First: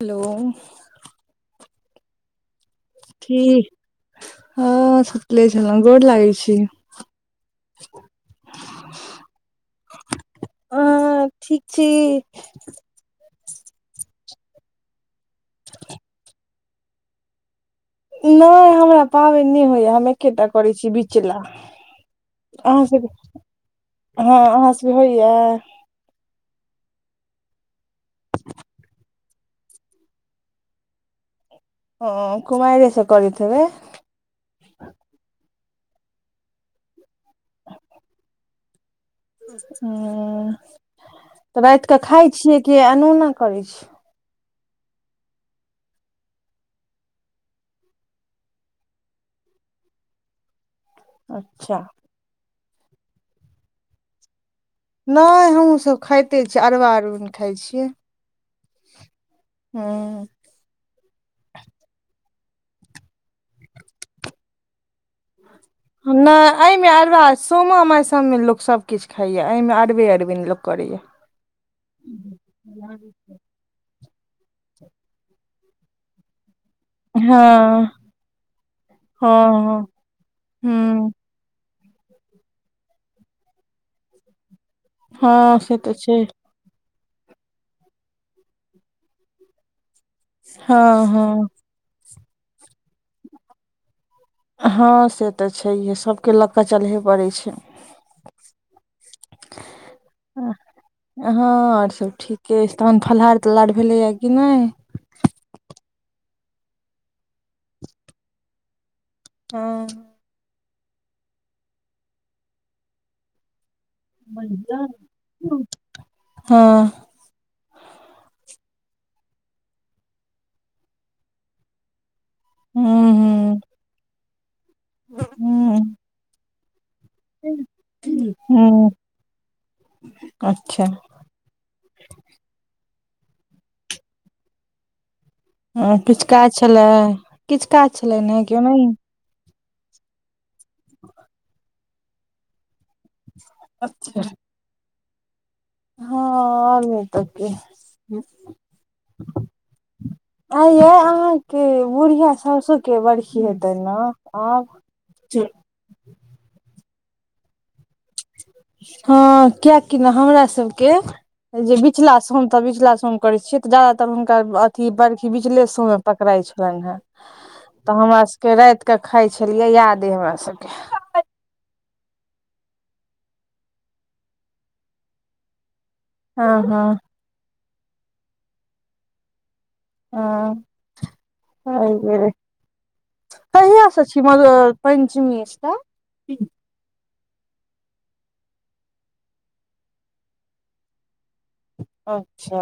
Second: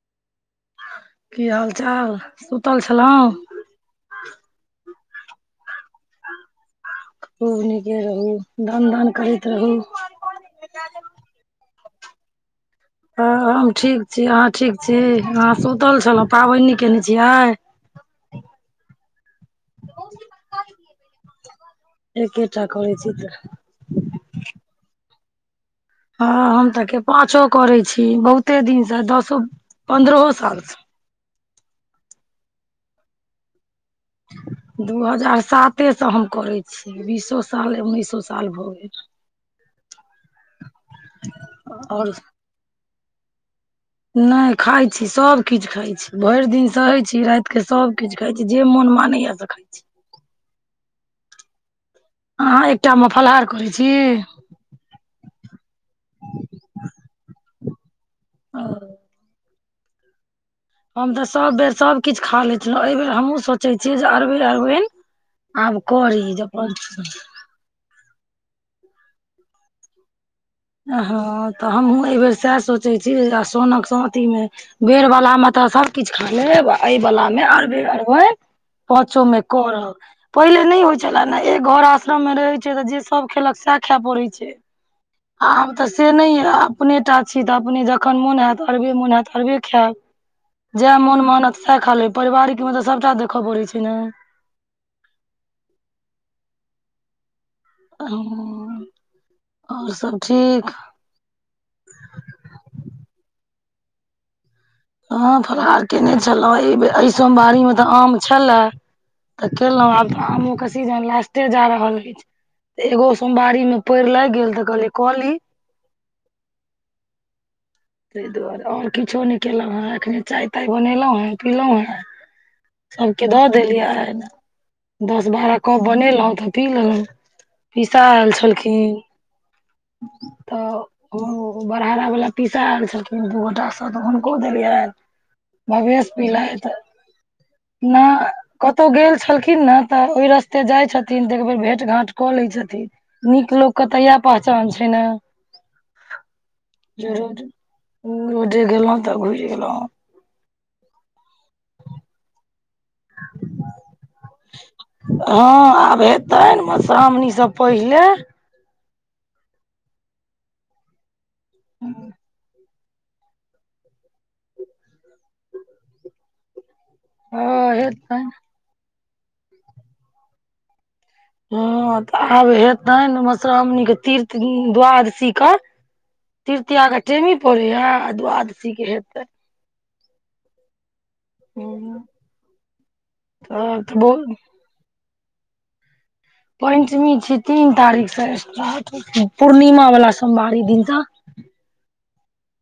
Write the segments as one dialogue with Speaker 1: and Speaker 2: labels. Speaker 1: Hello.
Speaker 2: की हालचाल? सुतल छलौं?
Speaker 1: की हँ सुतले छलौं, गोड़ लागै छी।
Speaker 2: खूब नीके रहू, धन धन करैत रहू।
Speaker 1: अहॉं ठीक छी?
Speaker 2: हँ हम ठीक छी, अहाँ ठीक छी? अहाँ सुतल छलौं, पाबैन नय केने छी आय?
Speaker 1: नैय हमरा पाबैन नैय होइयाऽ, हम एकेटा करै छी बिचला।
Speaker 2: एकेटा
Speaker 1: अहां
Speaker 2: करै छी तऽ
Speaker 1: सबके हं अहां सबके होइए
Speaker 2: हँ हम तऽ के पाचो करै छी बहुते दिनसँ दसो पन्द्रहो सालसं
Speaker 1: ओ कुमाइरे स करैत हेबै
Speaker 2: दू हजार साते स हम करै छी। बीसो साल उन्नैसो साल भऽ गेल
Speaker 1: ह तऽ राइत कऽ
Speaker 2: आओर
Speaker 1: खाय छियै कि अनुना करै छी
Speaker 2: नै खाइ छी सब किछ खाइ छी, भैर दिन सहै छी रातिके सब किछु खाइ छी जे मोन मानैया खाय छी
Speaker 1: अच्छा
Speaker 2: अहाँ एकटामे फलहार करै छी।
Speaker 1: नैय हमहूँसब खाइते छी अरबा अरबैन खाइ छियै।
Speaker 2: अ
Speaker 1: हूं
Speaker 2: हम तऽ सभ बेर सभकिछु खा लैत छलौं के बेर हमहूँ सोैचै छी जे अरबे अरबैन आब करी जे
Speaker 1: नहि
Speaker 2: अपन
Speaker 1: एहिमे अरबा सोमा मायसमे लोक सब किछ खाइया अइमे अरबे अरबैन लोक करैया
Speaker 2: अ हँ तऽ हमहूँ एहि बेेर सैह सोचै छी आ सोनक शंतिमे बेरह बाला म त सब किछ खा लेब अइबला मे
Speaker 1: हँ
Speaker 2: अरबे-अरबैन पाचो
Speaker 1: हँ
Speaker 2: में
Speaker 1: हँ
Speaker 2: करब, पहिले नइ होइ
Speaker 1: हूँ
Speaker 2: छलै। जेना एक घर आश्रम मे रहै छै तऽ जे सब खेलक सै खैय पड़ै छै। आब तऽ से नइ अइ आब अपने टा छी तऽ अपने जखन मोन हैत अरबे मोन हैत त अरबे खैब जए
Speaker 1: हँ
Speaker 2: मोन
Speaker 1: हँ
Speaker 2: मानत सैह खालेब, परिवारिकमे तऽ सबटा देखऽ पड़ै छै ने।
Speaker 1: हँ से तऽ छैहे, सभके लऽ कऽ चलहे पड़ै छै।
Speaker 2: ह ओर सब ठीक?
Speaker 1: हँ आर सब ठीके अइछ, तहन फलहार -तल्हार भेलैए कि नै
Speaker 2: हँ फलहार केने छलौं, अइबेर अइ सोमवारी मे तऽ आम छलए। तऽ केलौं
Speaker 1: हँ
Speaker 2: आब तऽ आमो के सीजन लास्टे जा रहल अइछ, एगो सोमवारी मे पइर लैग गेल तऽ कहलीयइ कली
Speaker 1: हँ
Speaker 2: तइ दुआरे ओर किछो नै केलौं हँ, एखने चाय- ताय बनेलौं हेँ पीलौं हेँ। सबके दऽ देलियैन दस -बारह कप
Speaker 1: हँ
Speaker 2: बनेलौं तऽ पी लेलौं। पीसा आयल छलखिन
Speaker 1: हँ
Speaker 2: तऽ
Speaker 1: अच्छा
Speaker 2: ओ बरहारा बला पीसा आयल छलखिन दू गोटासँ तऽ हुनको देलियैन।
Speaker 1: हँ,
Speaker 2: भवेश
Speaker 1: किछु काज
Speaker 2: पीलैत
Speaker 1: छलै किछु काज छलै
Speaker 2: नई
Speaker 1: ने कि ओनाही
Speaker 2: कतौ गेल छलखिन न तऽ ओहि रास्ते जाइ छथिन तऽ एक बेेर भेँट घांट कऽ लै छथिन। नीक लोक क तऽ एह पहचान छै ने
Speaker 1: हं और नइ त की
Speaker 2: ओ जे गेलौं तऽ घुुइर गेलौं
Speaker 1: आ ये अहाँके बुढ़िया साउसो के बरखी हेतैन न आब
Speaker 2: हँ आब हेतैन मधुश्रावणीसँ पहिले
Speaker 1: हँ कियकि न हमरा सबके जे बिचला सोम हम त बीचला सोम करै छियै तऽ ज्यातर हुनका अथी बर्खी बिचले सोम मे पकड़ाइ छलइन हैं
Speaker 2: हँ
Speaker 1: तऽ हमरा
Speaker 2: हेतनि
Speaker 1: सबके राइत कऽ खाय छलियै याद अय हमरा सबके
Speaker 2: हँ तऽ आब हेतनि मधुश्रावणीक के तीर्त द्वादशी क
Speaker 1: हँ
Speaker 2: तृतीय
Speaker 1: हँ
Speaker 2: के टेमी पड़ै ये आ द्वादशीके हेतै।
Speaker 1: हां, हर बेरे
Speaker 2: तब
Speaker 1: कहिया
Speaker 2: तऽ
Speaker 1: से छी
Speaker 2: बहुत
Speaker 1: म पञ्चमी स्टार्ट।
Speaker 2: पञ्चमी छी, तीन तारीखसे स्टार्ट पूर्णिमा वला सोमवारी दिनस
Speaker 1: अच्छा।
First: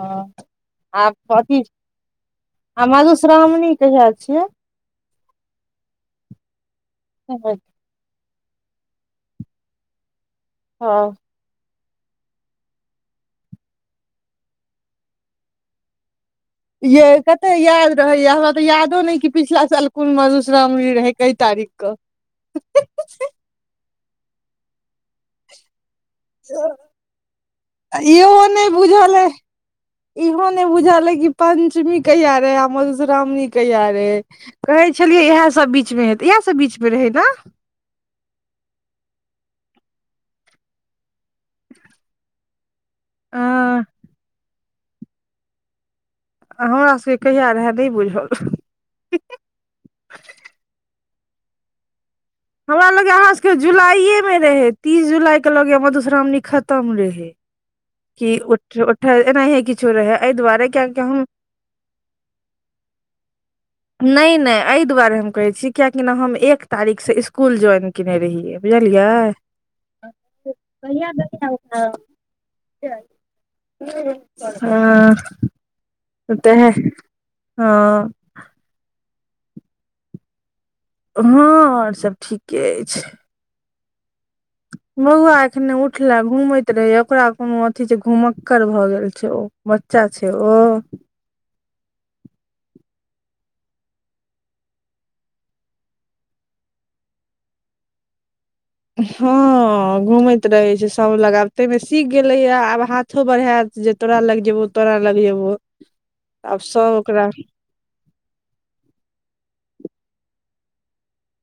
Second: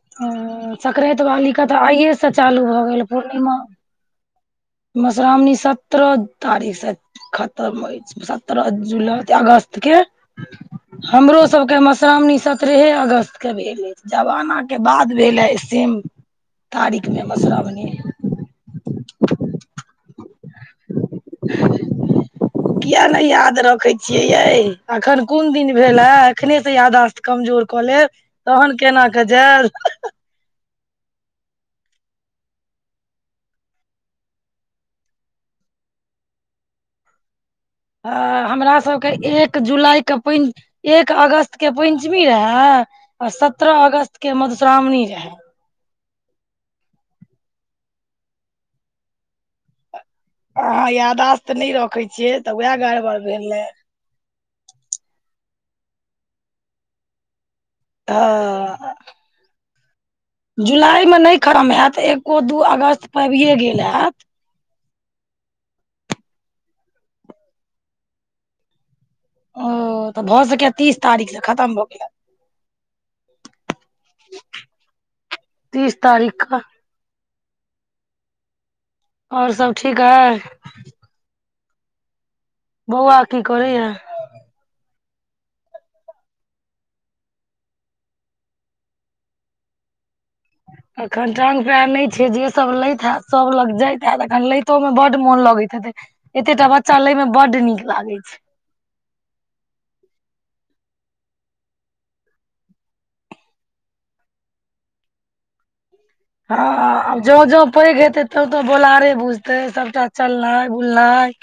Speaker 1: हां आ
Speaker 2: संक्राति वाली
Speaker 1: अथी
Speaker 2: के तऽ आइएसँ चालू भऽ
Speaker 1: आ मधुश्रामणी कहिया छियै।
Speaker 2: मधुश्रावनी सत्रह तारीख से खतम होइ छै। सत्रह जुलाई, अगस्त के
Speaker 1: हँ
Speaker 2: हमरो सबके मधुश्रामनी सत्रहे अगस्तके भेलै, जवानाके बाद भेलै सेम तारीख
Speaker 1: ये
Speaker 2: मे
Speaker 1: कते
Speaker 2: मधुश्रावणी
Speaker 1: याद रहै, ये हमरा तऽ यादो नैय कि पिछला साल कोन मधु श्रामणी रहैय कई तारीकके।
Speaker 2: कियाए नैय याद रखे छियै य अखन कुन दिन भेल हे। अखने से याददाश्त कमजोर कऽ लेब
Speaker 1: इहो नहि
Speaker 2: तहन केना
Speaker 1: बुझल
Speaker 2: के
Speaker 1: अइ
Speaker 2: जाइब
Speaker 1: इहो ने बुझल ये कि पंचमी कहिया रे आ मधुश्रावणी कहिया रे कहैय छलियै इएहसभ बीचमे हेतै इएह सभ बीचमे रहैय ने
Speaker 2: हां, हमरा सबके एक जुलाई के प एक अगस्त के पञ्चमी रहै आ सत्रह
Speaker 1: अ
Speaker 2: अगस्त के मधुश्रावणी रहैय।
Speaker 1: हमरा सबके कहिया रहै नैय बुझल
Speaker 2: अहाँ यादाश्त नैय रखैय छियै। तऽ उएह
Speaker 1: हमरा लगे
Speaker 2: गड़बड़
Speaker 1: अहाँ सबके
Speaker 2: भेलै
Speaker 1: जुलाइए मे रहे तीस जुलाई के लगे ये मधुश्रावणी खतम रहे। कि उठ उठ एना हे, किछो रहै एहि दुआर
Speaker 2: जुलाइमे नहि खरम हयैत एकको दू अगस्त पबिए गेल हयैत‌।
Speaker 1: नहि नहि एहि दुआरे हम कहै छी कियकि ने हम एक तारीखसे इसकुल ज्वाइन कने रहियै बुझलियै।
Speaker 2: ओ तऽ भऽ सकैये तीस
Speaker 1: कहिआ
Speaker 2: तारीख से
Speaker 1: गआ
Speaker 2: खतम भऽ
Speaker 1: उ
Speaker 2: गेल
Speaker 1: [unintelligible] हां।
Speaker 2: तीस
Speaker 1: म
Speaker 2: तारीख के
Speaker 1: ताहि हां
Speaker 2: और सब ठीक हइ
Speaker 1: हां और सब ठीक।
Speaker 2: बौआ कि करैया।
Speaker 1: बौआ अखने उठले घुमैत रहे ओकरा कुनु अथी छैय, घुमक्ककर भए गेल छैय ओ बच्चा छैय ओ
Speaker 2: अखन टाँग पयर नैय छैय, जे सब लैत हैत सब लग जाइत हयत एखन लैतो मे बड मोन लगैत हेतै। एते टा बच्चा लय में बड्ड नीक लागै छैय।
Speaker 1: हां घूमैत रहैय छैय सब लग आब ताहिमे सीख गेलैय आब हाथ हाथो बढ़ायत जे तोरा लग जेबो तोरा लग जेबो आब
Speaker 2: हां
Speaker 1: सब
Speaker 2: आब
Speaker 1: ओकरा
Speaker 2: जो-जो पैघ हेते तो-तो बोलारे बुझते सबटा चलनाय बुलनाइ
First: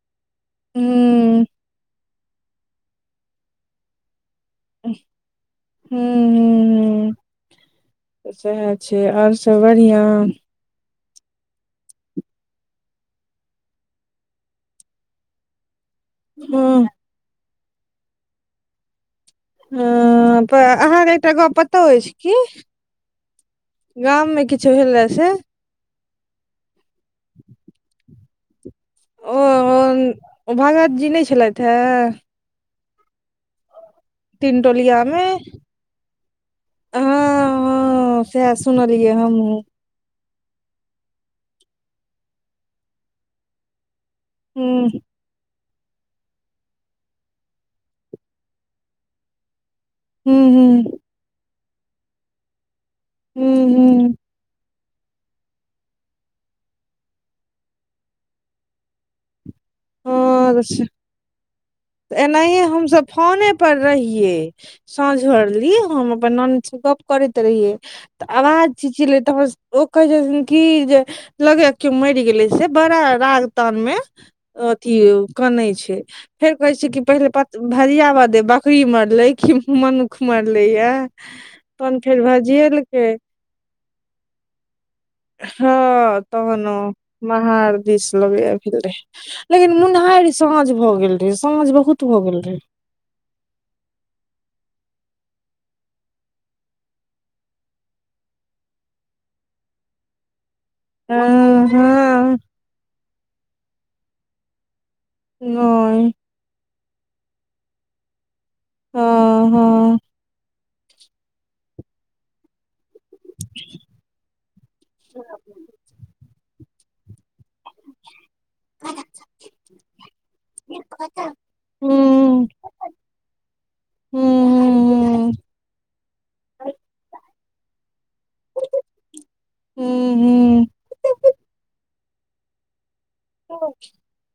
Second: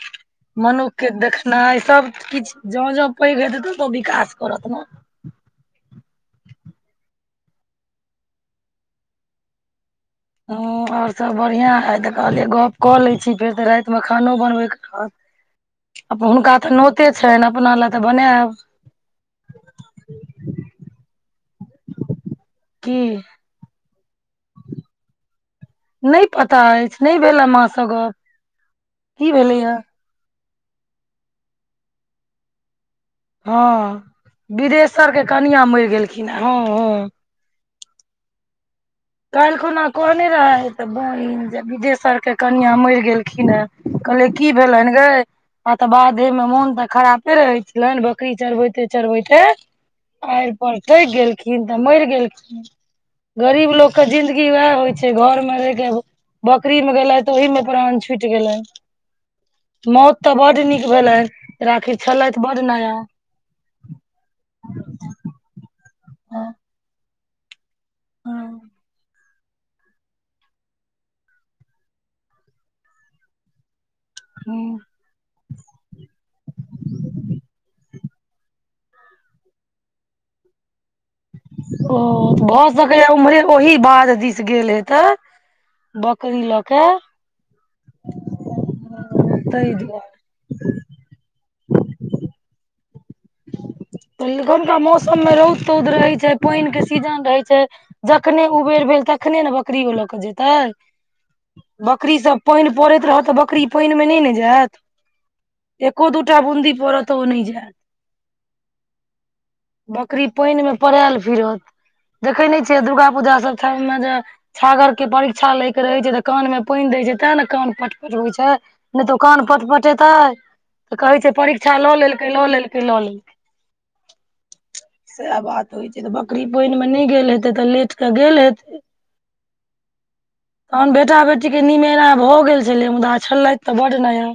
Speaker 2: मनुख के
Speaker 1: हूँ
Speaker 2: देखनाइ सब किछ जों-जों पैघ हेते तो तो विकास करत ने
Speaker 1: हूॅं हूॅं हूॅं तऽ सएह छैय आर सब बढ़िआँ
Speaker 2: हां और सब बढ़िआं है तऽ कहलियै गप कऽ लैक्य छी फेर तऽ रातिमे खानो बनबैके रहत हुनका तऽ
Speaker 1: हँ
Speaker 2: नोते छैन अपना लए तऽ बनायब
Speaker 1: हां तऽ अहाँके एकटा गप पतोह अछि की
Speaker 2: की
Speaker 1: गाममे किछु भेल रहै से?
Speaker 2: नै पता एछ नै भेल अय माँ सँ गप की भेलैया?
Speaker 1: उ-उ भगत जी नै छलैथ हय
Speaker 2: हां
Speaker 1: तीन टोलिया
Speaker 2: बिदेशर
Speaker 1: मे
Speaker 2: के कनिया मैर गेलखिन हे, हां-हां।
Speaker 1: हां साए सुनलियै ह
Speaker 2: काएल खुना कहने रहेतऽ बहिन जे बिदेसर के कनिया मैर गेलखिन अय। कहलियै की भेलैन
Speaker 1: हूँ
Speaker 2: गै। आ तऽ बाधेमे मोन तऽ खरापे रहै छलैन, बकरी चड़बैते-चड़बैते
Speaker 1: हूँ
Speaker 2: आएर पर
Speaker 1: हूँ
Speaker 2: थैक गेलखिन तऽ मैर गेलखिन,
Speaker 1: हूँ
Speaker 2: गरीब लोक
Speaker 1: हूँ
Speaker 2: की वाएह होय छै, घर मे रैह के हेबे बकरी मे गेलै तऽ ओहि मे प्राण छुट गेलै। मौत तऽ
Speaker 1: हँ
Speaker 2: बड
Speaker 1: अच्छा,
Speaker 2: नीक भेलै, राखी छलैथ बड़
Speaker 1: एनाहिए
Speaker 2: नया
Speaker 1: हमसभ फोने पर रहिये साँझ भरलि हम अपन नानी से गप करैत रहिये। तऽ अवाज चीचयेले तमस ओ कहे छथिन की जे लगैया कियाे मैर गेलै से बड़ा राग तान मे। अथी उ कानै छै। फेर कहै छै कि पेहले पत भरियाबा दे बकरी मरलै कि मनुख मरलैया।
Speaker 2: ओ भऽ सकैया उम्हरे ओहि बाध दिस गेल हेतै।
Speaker 1: हां
Speaker 2: बकरी लऽ
Speaker 1: तहन उ
Speaker 2: के
Speaker 1: नहाएर दिस लगैया भेल रहै,
Speaker 2: ताहि
Speaker 1: लेकिन
Speaker 2: दुआरे
Speaker 1: मुनहाएर साँझ भऽ गेल रहै, साँझ बहुत भऽ गेल रहै।
Speaker 2: एखुनका मौसम मे रौद-तौद रहै छै, पेएन के सीजन रहै छै। जखने उबेर भेल तखने नै बकरियो लऽ कऽ जेतै।
Speaker 1: हँ
Speaker 2: बकरी
Speaker 1: हँ
Speaker 2: सब पेएन पड़ैत रहत तऽ बकरी पेएन मे नै ने जाएत। एको
Speaker 1: नहि
Speaker 2: दूटा बुन्दी परत त उ नै जाय
Speaker 1: हँ हँ
Speaker 2: बकरी पेएन मे पड़ाएल फिरत, देखै नै छिये दुर्गा पूजा सब ठाइम मे जे छागर के परीक्षा लै के रहै छै तऽ कान में पेएन दै छै तब ने कान पट पटबै छै नै त ओ कान पटपटेतै तऽ कहै छै परीक्षा लऽ लेलकै लऽ
Speaker 1: हूँ
Speaker 2: लेलकै लऽ लेलकै।
Speaker 1: हूँ
Speaker 2: साएह बात होय छै तऽ बकरी पेएन मे नै गेल हेतै तऽ लेट त गेल हेतै।
Speaker 1: हूँ हूँ
Speaker 2: तहन बेटा-बेटी के निमेरा भऽ गेल छलै मुदा छलैथ तऽ बड नया।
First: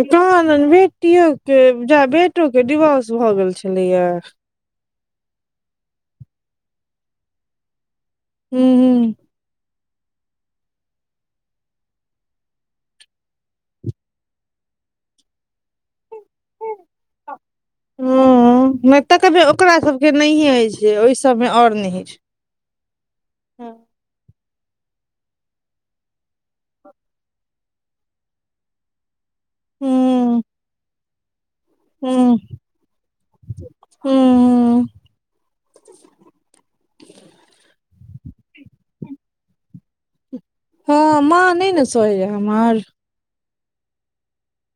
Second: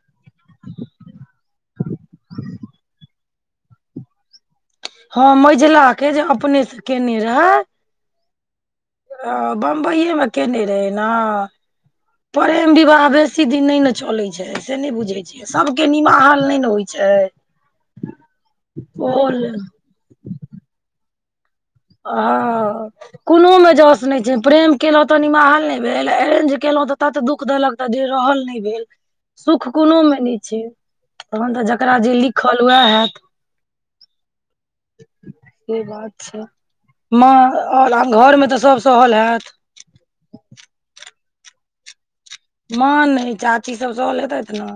Speaker 1: कहलल बेटियो के जा बेटो के डिवोर्स भऽ गेल छलैया।
Speaker 2: हां मैझला के जे अपने से केने रहै।
Speaker 1: हुं-हुं।
Speaker 2: आ बम्बेये मे केने रहै ना। परेम विवाह बेसी दिन नै ने चलै छै से नै बुझै छी। सबके निमाहल नै ने होय छै।
Speaker 1: हुं नै तऽ
Speaker 2: ओल
Speaker 1: कभी ओकरा सबके नहिये हय छै, ओय सबमे और
Speaker 2: आ। कुनो मे जस नै छै, प्रेम केलौ तऽ निमाहल नै भेल, ऐरेंज केलौ तऽ तत दुख देलक तऽ धिर रहल नै भेल। सुख कुनो मे नै
Speaker 1: हूँ
Speaker 2: छै तहन तऽ जकरा जे लिखल वैह हाएत।
Speaker 1: हुं-हुं।
Speaker 2: से बात छै, मां और आ घरमे तऽ सब सहल हैत?
Speaker 1: हां मां नै न सहैया हमर।
Speaker 2: मां नै चाची सब सहल हेतैत नै?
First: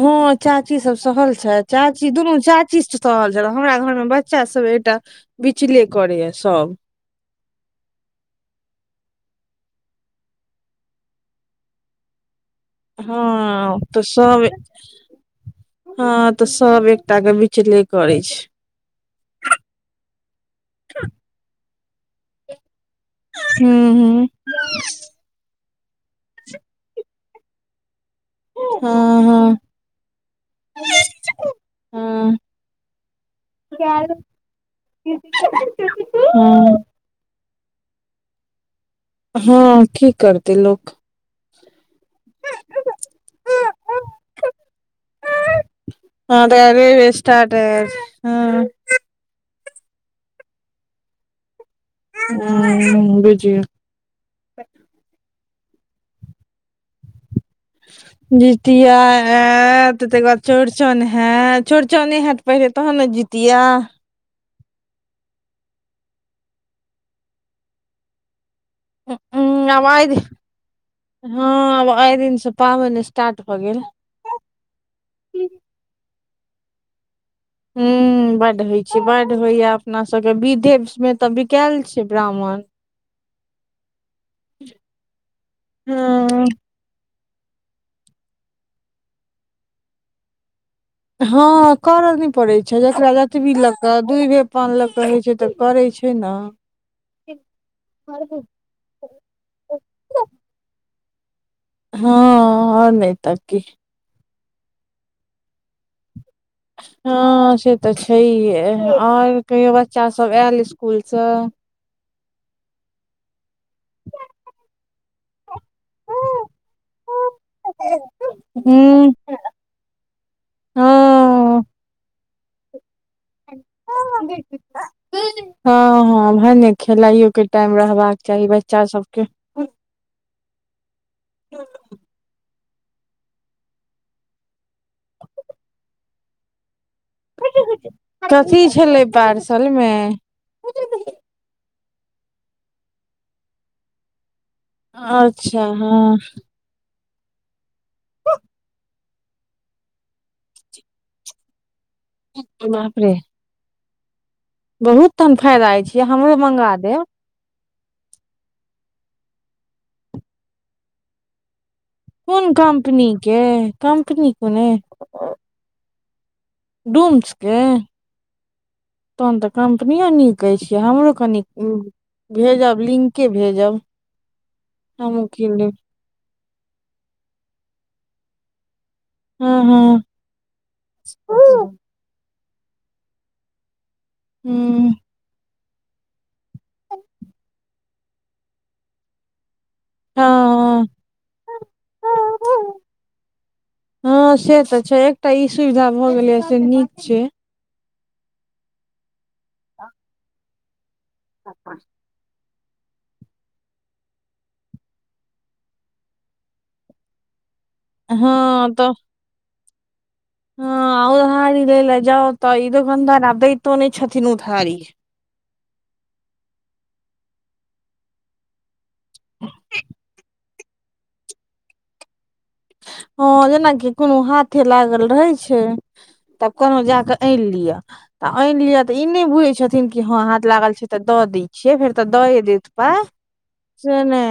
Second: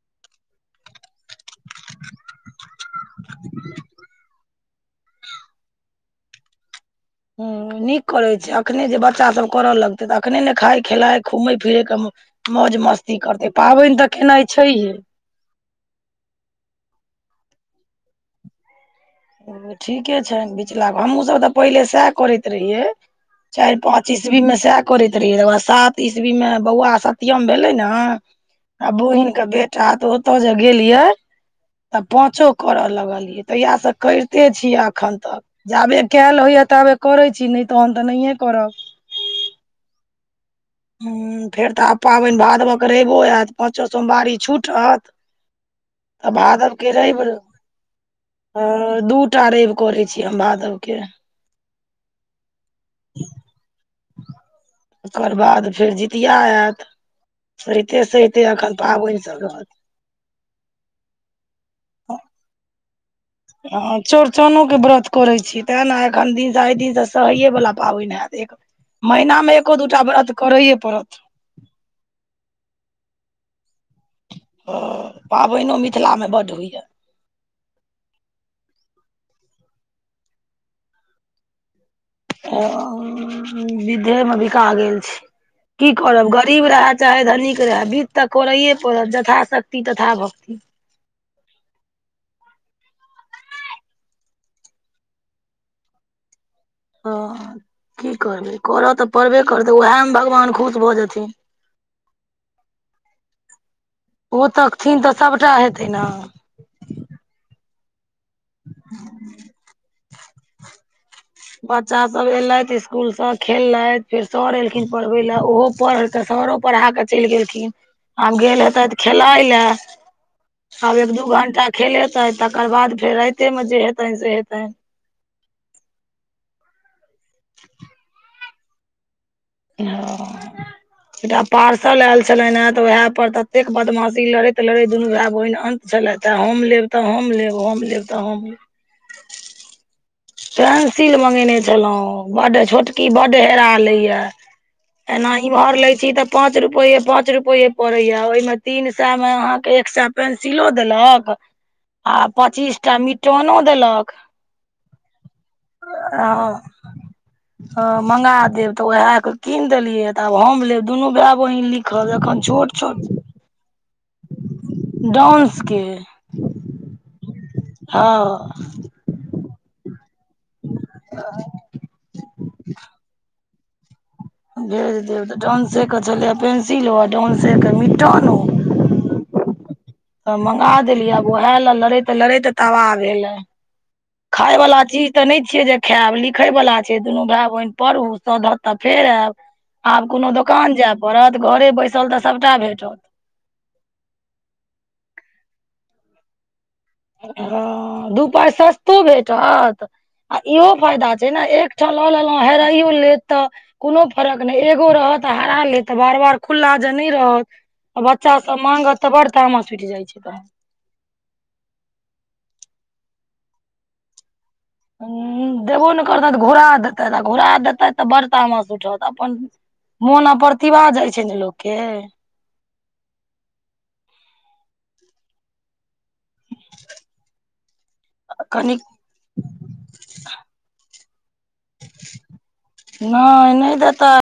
Speaker 1: हां चाची सब सहल छै, चाची दुनू चाची छै सहल हमरा घरमे बच्चा सब एकटा बिचले करय यै सब।
Speaker 2: हां नीक करै छै अखने जे बच्चा सब करा लगतै तऽ अखने नै खाय खेलाय घूमै-फिरै के म मौज मस्ती करतै,
Speaker 1: हँ
Speaker 2: पाबैन तऽ केनाइ छैहे।
Speaker 1: हां तऽ सब एकटा कै बिचले करै छै।
Speaker 2: हां ठीके छै बिचला हम्हुं सब तऽ पहिले सैह करैत रहिये। चाएर
Speaker 1: हूँ
Speaker 2: पांच
Speaker 1: हूँ
Speaker 2: ईस्वीमे सैह करैत तकर बाद सात ईस्वी मे बौआ सत्यम भेलै नै आ
Speaker 1: हँ
Speaker 2: बहिनके
Speaker 1: हँ
Speaker 2: बेटा तऽ ओता जे गेलियै तऽ
Speaker 1: हँ
Speaker 2: पांचो करऽ लागलियै तहिया सऽ‌ करते छी अखन तक जाबे कैल होइया
Speaker 1: हँ
Speaker 2: ताबे करै छी नै तहन तऽ नहिए करब।
Speaker 1: हां की करतै लोक।
Speaker 2: हुँ फेर तऽ आब पाबैन भादवाक र‌ईबो ऐत पाँचो सोमवारी छूटत अ
Speaker 1: हँ तऽ
Speaker 2: भादव के
Speaker 1: रेब
Speaker 2: र‌ईब
Speaker 1: स्टार्ट हैत
Speaker 2: अ
Speaker 1: हँ
Speaker 2: दू टा र‌ईब करै छी हम भादवके।
Speaker 1: हूँ बुझियौ।
Speaker 2: ओकर बाद फेर जितिया ऐत।
Speaker 1: जितिया
Speaker 2: पाबनि सब रहत
Speaker 1: ऐत तै के बाद चौड़चन है, चौड़चने हैत पहिले तहन नै जी
Speaker 2: आर। चौड़चनो के व्रत करै छी तेँ नै एखन दिन से आइ दिनसे सहईयै वला पाबन हैत, एक म महिनामे एको दूटा व्रत करेईयै पड़त।
Speaker 1: हां आब आय दिन से पाबैन स्टार्ट भऽ गेल।
Speaker 2: हां पाबैनो मिथिलामे बड्ड होइ यै।
Speaker 1: हूं-हूं बड होइ छै, बड होइया अपना सबके विधे मे तऽ बिकैल छी।
Speaker 2: हां। विधे मे बिका गेल छी, की करब
Speaker 1: हम्म
Speaker 2: गरीब रहे चाहे धनीक रहे विध तऽ करैए पड़त, जथाशक्ति-तथाभक्ति।
Speaker 1: हां करऽ नै पड़े छै जकरा जतबी लऽ क दूभे पान लऽ के हय छै तऽ करै छै नै। हां।
Speaker 2: हां की करबै, करऽ तऽ पड़बे करतै उहेमे भगवान खुश भऽ जेथिन।
Speaker 1: हां और नै तऽ की।
Speaker 2: ओ तकथिन तऽ सबटा हेतै नै।
Speaker 1: हां से तऽ छहिए और कहियो बच्चा सब ऐल स्कूल से।
Speaker 2: बच्चा सब एलैथ स्कूल से खेललैथ फेर सर एलखिन पढ़बे लै ओहो पढ़ कऽ सरो पढ़ा कऽ चैल गेलखिन, आब गेल हेतैथ
Speaker 1: हूं
Speaker 2: खेलाय लए। आब एक दू
Speaker 1: हँ
Speaker 2: घंटा खेलेते तकर बाद फेर राइते में जे हेतैन से हेतैन।
Speaker 1: हां-हां भने खेलाइयो के टाइम रहबाक चाही बच्चा सबके।
Speaker 2: हां एकटा पार्सल ऐल छलैन तऽ उहै पर ततेक बदमाशी लड़ैत तऽ लड़ै दुनू भाय बहिन अन्त छलैथ हम लेब तऽ हम लेब, हम लेब तऽ हम लेब।
Speaker 1: [unintelligible] पार्सल मे
Speaker 2: पेंसिल मंगेने छलौ बड्ड छोटकी बड्ड हेरा लैय। एना
Speaker 1: अच्छा
Speaker 2: इम्हर लै छी
Speaker 1: हँ
Speaker 2: तऽ पाँच पांच रुपये पांच रुपये पड़ैया ओहिमें तीन सय में अहाँ के एक सय पेंसिलो देलक। आ पच्चीसटा
Speaker 1: बाप रे
Speaker 2: मिटोनो देलक।
Speaker 1: बहुत तहन फायदा अछि ए हमरो
Speaker 2: आ
Speaker 1: मंगा देब।
Speaker 2: हँ मँंगा देब तऽ उएहके कीन देलियै तऽ आब हम लेब दुनू भाय बहिन लिख
Speaker 1: कोन कम्पनी के कम्पनी कोन अइ?
Speaker 2: स्के
Speaker 1: डुम्स के
Speaker 2: हँ
Speaker 1: तहन तऽ कम्पनिय नीक अछि। हमरो कनि भेजब लिंके भेजब।
Speaker 2: भेज देब
Speaker 1: हमहूँ
Speaker 2: त
Speaker 1: कीन लेब
Speaker 2: डॉन्से के छलैया पेंसिलो आ डाॅन्से के मिटानो।
Speaker 1: हू हू।
Speaker 2: तऽ मंगा देलियै आब उएह लए लड़ैत-लड़ैत तबाह भेलअइ। खायवला
Speaker 1: हूँ
Speaker 2: चीज तऽ नहि छियै जे खायब लिखै वला छै दुनू भाय बहिन पढु सधत तऽ फेर आयब। आब कोनो दोकान
Speaker 1: हँ
Speaker 2: जाय पड़त घरे बैसल तऽ सबटा भेटत।
Speaker 1: हँ से तऽ छै एकटा ई सुविधा भऽ गेलैया से नीक छै।
Speaker 2: ह दु पाय सस्तो भेटत आ इहो फायदा छै ने एकठाम लऽ लेलो। ह हेराइयो लेत तऽ कोनो फरक नहि एगो रहत आ हरा लेत त बार-बार खुल्ला जे नहि रहत। बच्चा सब मांगत तऽ बड़ तामस उठि जाइ छै त।
Speaker 1: हँ उधारी लै लए जाउ तऽ ई दोकानदार आब दैतो नहि छथिन उधारी।
Speaker 2: ह्म देबो ने करतैथ घुरा देतैथ आ घुरा देतैथ तऽ बर तामस उठत। अपन मोन अप्रतिबा जाइ छै ने लोकके।
Speaker 1: हँ जेनाकि कोनो हाथे लागल रहै छै। तब कोनो जाकऽ अइन लिअ। त अइन
Speaker 2: कनिक
Speaker 1: लिअ तऽ ई नहि बुझै छथिन कि हँ हाथ लागल छै त दऽ दी। से फेर तऽ द‌ए देत पाय
Speaker 2: नहि नहि
Speaker 1: से
Speaker 2: देतै
Speaker 1: नै।